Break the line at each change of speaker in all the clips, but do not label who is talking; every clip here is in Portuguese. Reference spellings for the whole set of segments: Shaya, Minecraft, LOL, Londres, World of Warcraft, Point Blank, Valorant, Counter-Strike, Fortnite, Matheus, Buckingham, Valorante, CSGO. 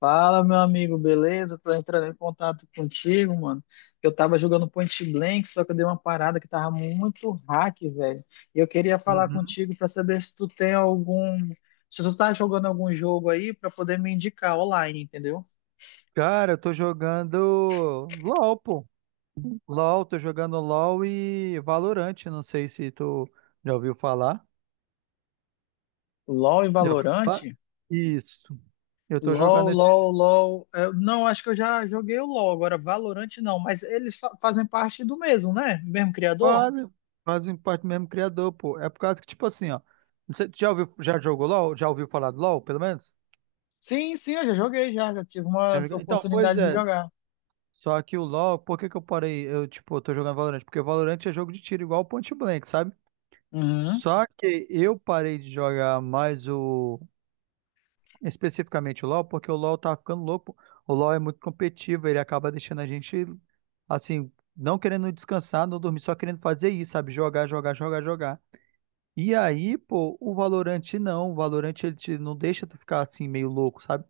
Fala, meu amigo, beleza? Tô entrando em contato contigo, mano. Eu tava jogando Point Blank, só que eu dei uma parada que tava muito hack, velho. E eu queria falar
Uhum.
contigo pra saber se tu tem algum. Se tu tá jogando algum jogo aí pra poder me indicar online, entendeu?
Cara, eu tô jogando LOL, pô. LOL, tô jogando LOL e Valorant. Não sei se tu já ouviu falar.
LOL e
Já ouviu falar?
Valorante?
Isso. Eu tô jogando
LOL,
esses
LOL, LOL. Não, acho que eu já joguei o LOL, agora Valorante não, mas eles fazem parte do mesmo, né? Mesmo criador?
quase, fazem parte do mesmo criador, pô. É por causa que, tipo assim, ó. Não sei, tu já jogou LOL? Já ouviu falar do LOL, pelo menos?
Sim, sim, eu já joguei, já tive uma
Já jogou? Então, pois
oportunidade de
é.
jogar.
Só que o LOL, por que que eu parei? Tipo, eu tô jogando Valorant? Porque Valorant é jogo de tiro igual o Point Blank, sabe?
Uhum.
Só que eu parei de jogar mais o. especificamente o LoL, porque o LoL tá ficando louco. O LoL é muito competitivo, ele acaba deixando a gente, assim, não querendo descansar, não dormir, só querendo fazer isso, sabe? Jogar, jogar, jogar, jogar. E aí, pô, o Valorant não. O Valorant, ele não deixa tu ficar, assim, meio louco, sabe?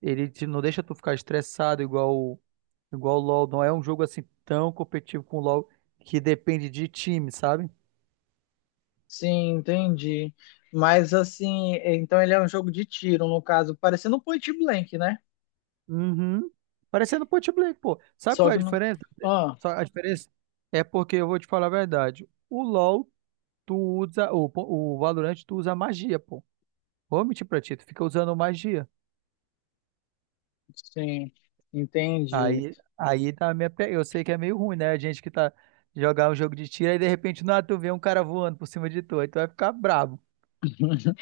Ele não deixa tu ficar estressado igual, igual o LoL. Não é um jogo, assim, tão competitivo com o LoL, que depende de time, sabe?
Sim, entendi. Mas assim, é, então ele é um jogo de tiro, no caso, parecendo um point blank, né?
Uhum. Parecendo Point Blank, pô. Sabe
Só
qual é
que
a
não.
diferença?
Ah,
Só a diferença é porque eu vou te falar a verdade. O LoL, o Valorant, tu usa magia, pô. Vou mentir pra ti, tu fica usando magia.
sim, entendi.
Aí tá a minha. Eu sei que é meio ruim, né? A gente que tá jogar um jogo de tiro, aí de repente, não, tu vê um cara voando por cima de tu, aí tu vai ficar bravo.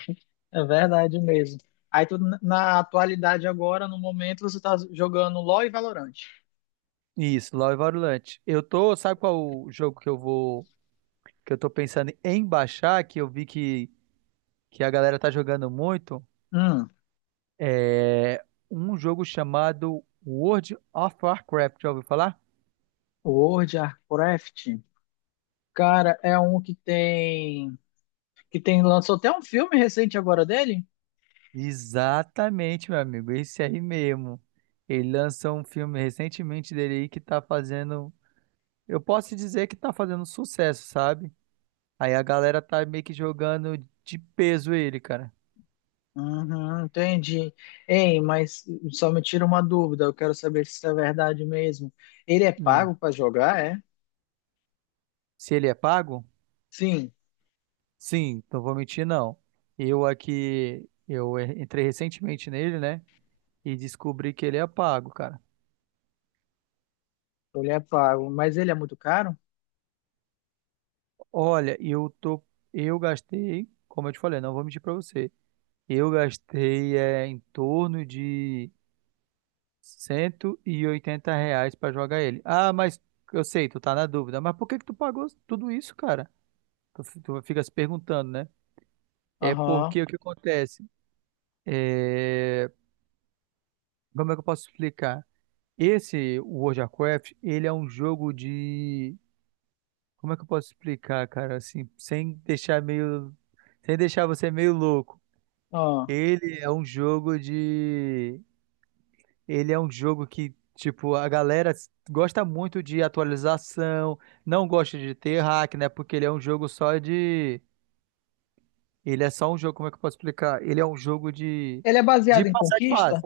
É verdade mesmo. Aí tu, na atualidade agora, no momento, você tá jogando LoL e Valorant.
Isso, LoL e Valorant. Sabe qual o jogo que que eu tô pensando em baixar, que eu vi que a galera tá jogando muito?
Hum,
É um jogo chamado World of Warcraft, já ouviu falar?
World of Warcraft. Cara, é um que tem. Que tem. Lançou até um filme recente agora dele.
Exatamente, meu amigo, esse aí mesmo. Ele lançou um filme recentemente dele aí que tá fazendo, eu posso dizer que tá fazendo sucesso, sabe? Aí a galera tá meio que jogando de peso ele, cara.
Uhum, entendi. Ei, mas só me tira uma dúvida, eu quero saber se isso é verdade mesmo. Ele é
Hum.
pago para jogar, é?
Se ele é pago?
Sim,
Sim, não vou mentir não. Eu aqui, eu entrei recentemente nele, né? E descobri que ele é pago, cara.
ele é pago, mas ele é muito caro?
Olha, eu gastei, como eu te falei, não vou mentir para você. Eu gastei é, em torno de R$ 180 para jogar ele. Ah, mas eu sei, tu tá na dúvida. Mas por que que tu pagou tudo isso, cara? Tu fica se perguntando, né? É
Aham.
porque o que acontece? É, como é que eu posso explicar? Esse World of Warcraft, ele é um jogo de. Como é que eu posso explicar, cara? Assim, sem deixar meio. Sem deixar você meio louco.
Aham.
Ele é um jogo de. Ele é um jogo que, tipo, a galera gosta muito de atualização, não gosta de ter hack, né? Porque ele é um jogo só de. Ele é só um jogo, como é que eu posso explicar? Ele é um jogo de.
Ele é
De
baseado em
passar de fase.
conquista?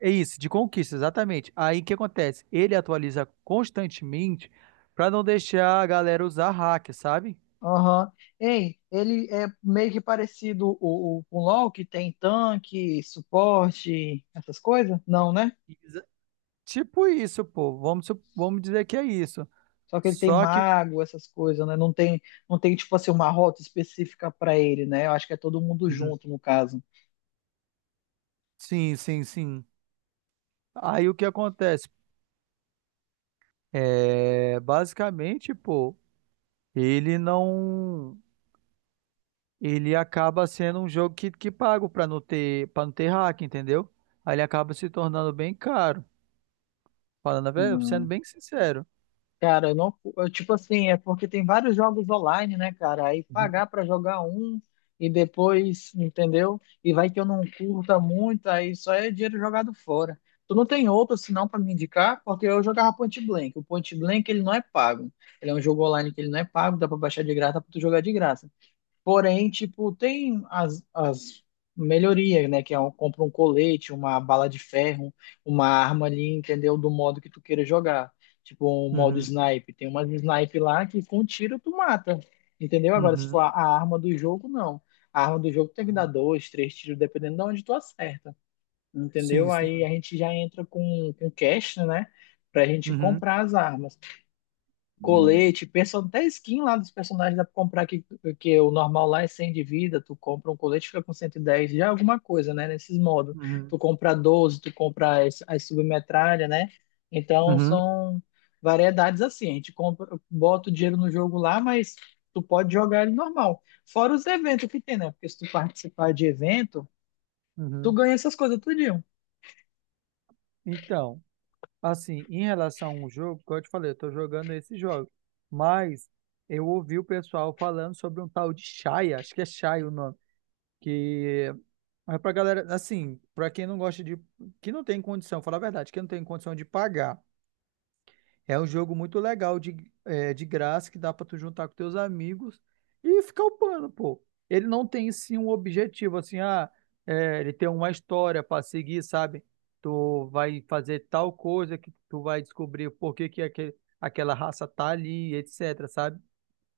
É isso, de conquista, exatamente. Aí o que acontece? Ele atualiza constantemente pra não deixar a galera usar hack, sabe?
Aham. Ei, ele é meio que parecido com o LoL, que tem tanque, suporte, essas coisas? Não, né?
Exa- Tipo isso, pô. Vamos dizer que é isso.
Só que ele tem
Só que.
mago, essas coisas, né? Não tem, não tem tipo assim uma rota específica para ele, né? Eu acho que é todo mundo
Uhum.
junto no caso.
Sim, sim, sim. Aí o que acontece? É, basicamente, pô, ele não. Ele acaba sendo um jogo que pago pra não ter, para não ter hack, entendeu? Aí ele acaba se tornando bem caro. Falando a verdade, sendo bem sincero.
Cara, eu não, eu, tipo assim, é porque tem vários jogos online, né, cara? Aí
Uhum,
pagar pra jogar um e depois, entendeu? E vai que eu não curta muito, aí só é dinheiro jogado fora. Tu não tem outro senão pra me indicar? Porque eu jogava Point Blank. O Point Blank ele não é pago. Ele é um jogo online que ele não é pago, dá pra baixar de graça, dá pra tu jogar de graça. Porém, tipo, tem as melhorias, né? Que é um, compra um colete, uma bala de ferro, uma arma ali, entendeu? Do modo que tu queira jogar. Tipo, um modo
uhum,
snipe. Tem umas snipe lá que com tiro tu mata, entendeu? Agora, se for
uhum,
a arma do jogo, não. A arma do jogo tem que dar
uhum.
dois, três tiros, dependendo de onde tu acerta,
Sim,
entendeu? Aí a
sim.
gente já entra com cash, né? Pra gente
Uhum,
comprar as armas
uhum,
colete, person... até skin lá dos personagens dá pra comprar que o normal lá é 100 de vida, tu compra um colete fica com 110, já é alguma coisa, né, nesses modos. Tu compra 12, tu compra as submetralha, né? Então
uhum,
são variedades assim, a gente compra, bota o dinheiro no jogo lá, mas tu pode jogar ele normal. Fora os eventos que tem, né? Porque se tu participar de evento, tu
uhum.
ganha essas coisas tudinho.
Então, assim, em relação ao jogo, como eu te falei, eu tô jogando esse jogo. Mas eu ouvi o pessoal falando sobre um tal de Shaya, acho que é Shaya o nome. Que é pra galera, assim, pra quem não gosta de. Que não tem condição, falar a verdade, que não tem condição de pagar. É um jogo muito legal de graça que dá pra tu juntar com teus amigos e ficar upando, pô. Ele não tem, sim, um objetivo, assim, ele tem uma história pra seguir, sabe? Tu vai fazer tal coisa que tu vai descobrir por que que aquela raça tá ali, etc, sabe?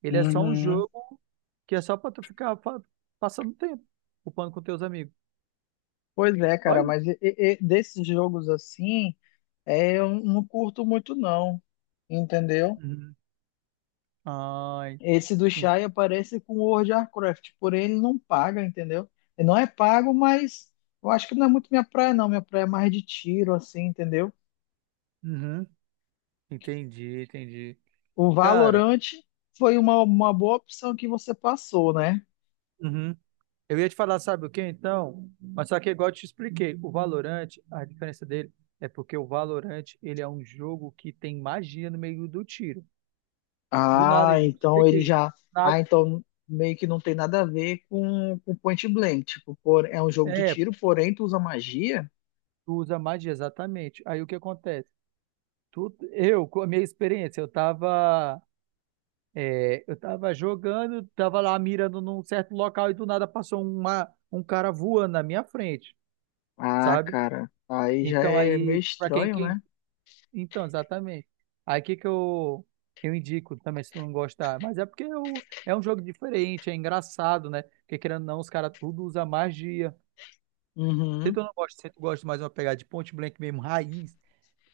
Ele é só um
Uhum.
jogo que é só pra tu ficar passando tempo, upando com teus amigos.
Pois é,
Só
cara, mas
isso.
e desses jogos assim, é, eu não curto muito não, entendeu?
Uhum. Ai,
Esse do
en-
Shai aparece com o World of Warcraft, porém ele não paga, entendeu? Ele não é pago, mas eu acho que não é muito minha praia não, minha praia é mais de tiro, assim, entendeu?
uhum. Entendi, entendi.
O
Cara,
Valorant foi uma boa opção que você passou, né?
uhum. Eu ia te falar, sabe o que então? Mas só que igual eu te expliquei, o Valorant, a diferença dele é porque o Valorant, ele é um jogo que tem magia no meio do tiro. Do nada,
Ah,
igual eu te
então ele
expliquei.
já...
Na-
Ah, então meio que não tem nada a ver com Point Blank, tipo, por... é um jogo de
é,
tiro, porém tu usa magia?
tu usa magia, exatamente. Aí o que acontece? Eu, com a minha experiência, eu tava jogando, tava lá mirando num certo local e do nada passou um cara voando na minha frente.
Ah,
Sabe?
cara, aí já
Então
é meio
aí, para quem,
estranho,
quem.
né?
Então, exatamente. Aí que eu indico também, se tu não gostar. Mas é porque eu, é um jogo diferente, é engraçado, né? Porque querendo ou não, os caras tudo usa magia. Se
Uhum.
tu não gosta, se tu gosta mais de uma pegada de Point Blank mesmo, raiz.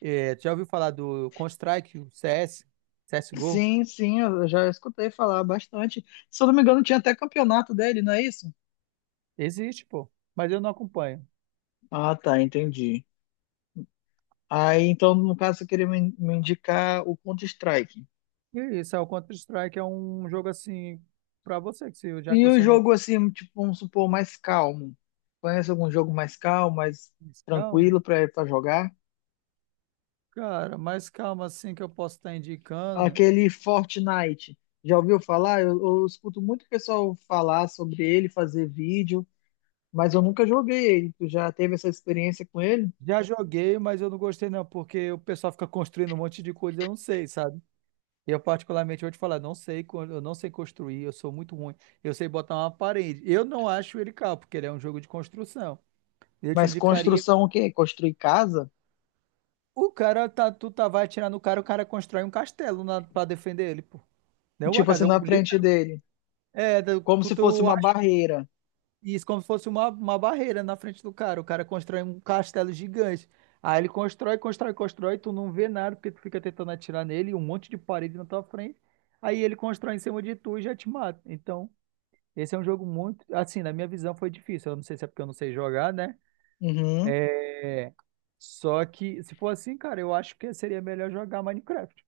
É, tu já ouviu falar do Counter-Strike, o CS, CSGO?
Sim, sim, eu já escutei falar bastante. Se eu não me engano, tinha até campeonato dele, não é isso?
Existe, pô. Mas eu não acompanho.
Ah, tá, entendi. Aí, então, no caso, você queria me indicar o Counter-Strike.
E isso, o Counter-Strike é um jogo assim, pra você, que se, já que
E o
você
jogo, assim, tipo, vamos supor, mais calmo. Conhece algum jogo mais calmo, mais
não.
tranquilo pra jogar?
Cara, mais calma assim que eu posso estar indicando.
Aquele Fortnite. Já ouviu falar? Eu escuto muito pessoal falar sobre ele, fazer vídeo, mas eu nunca joguei ele. Tu já teve essa experiência com ele?
Já joguei, mas eu não gostei não, porque o pessoal fica construindo um monte de coisa, e eu não sei, sabe? Eu particularmente vou te falar, não sei, eu não sei construir, eu sou muito ruim. Eu sei botar uma parede. Eu não acho ele caro, porque ele é um jogo de construção. Eu te
Mas
indicaria,
construção o quê? Construir casa?
tu tá vai atirar no cara, o cara constrói um castelo para defender ele, pô. Não é uma
Tipo assim,
casa, é
na
um livro.
frente dele.
É,
Como
tu,
se fosse
tu
uma barreira.
Isso, como se fosse uma barreira na frente do cara. O cara constrói um castelo gigante. Aí ele constrói, constrói, constrói, tu não vê nada porque tu fica tentando atirar nele, um monte de parede na tua frente. Aí ele constrói em cima de tu e já te mata. Então, esse é um jogo muito, assim, na minha visão foi difícil. Eu não sei se é porque eu não sei jogar, né?
Uhum,
É, só que se for assim, cara, eu acho que seria melhor jogar Minecraft.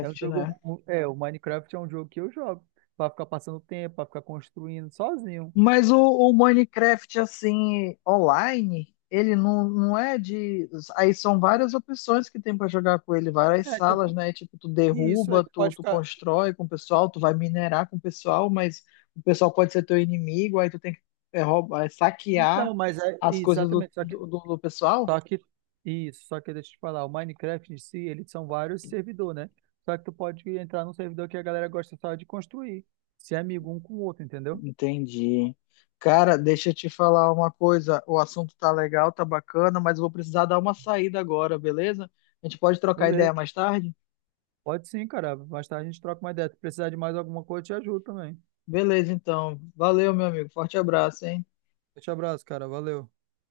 É um jogo,
né?
o Minecraft é um jogo que eu jogo. Pra ficar passando tempo, pra ficar construindo sozinho.
Mas o Minecraft, assim, online, ele não, não é de. Aí são várias opções que tem pra jogar com ele, várias
É, então,
salas, né? Tipo, tu
isso,
derruba,
tu
tu,
pode
tu
ficar.
constrói com o pessoal, tu vai minerar com o pessoal, mas o pessoal pode ser teu inimigo, aí tu tem que é, roubar, é, saquear
Então, mas é
as coisas do,
exatamente, só que,
do, do do pessoal.
só que isso, só que deixa eu te falar, o Minecraft em si, eles são vários servidores, né? Só que tu pode entrar num servidor que a galera gosta só de construir, ser amigo um com o outro, entendeu?
Entendi. Cara, deixa eu te falar uma coisa. O assunto tá legal, tá bacana, mas eu vou precisar dar uma saída agora, beleza? A gente pode trocar ideia
Beleza.
mais tarde?
Pode sim, cara. Mais tarde a gente troca uma ideia. Se precisar de mais alguma coisa, eu te ajudo também.
Beleza, então. Valeu, meu amigo. Forte abraço, hein?
Deixa abraço, cara. Valeu.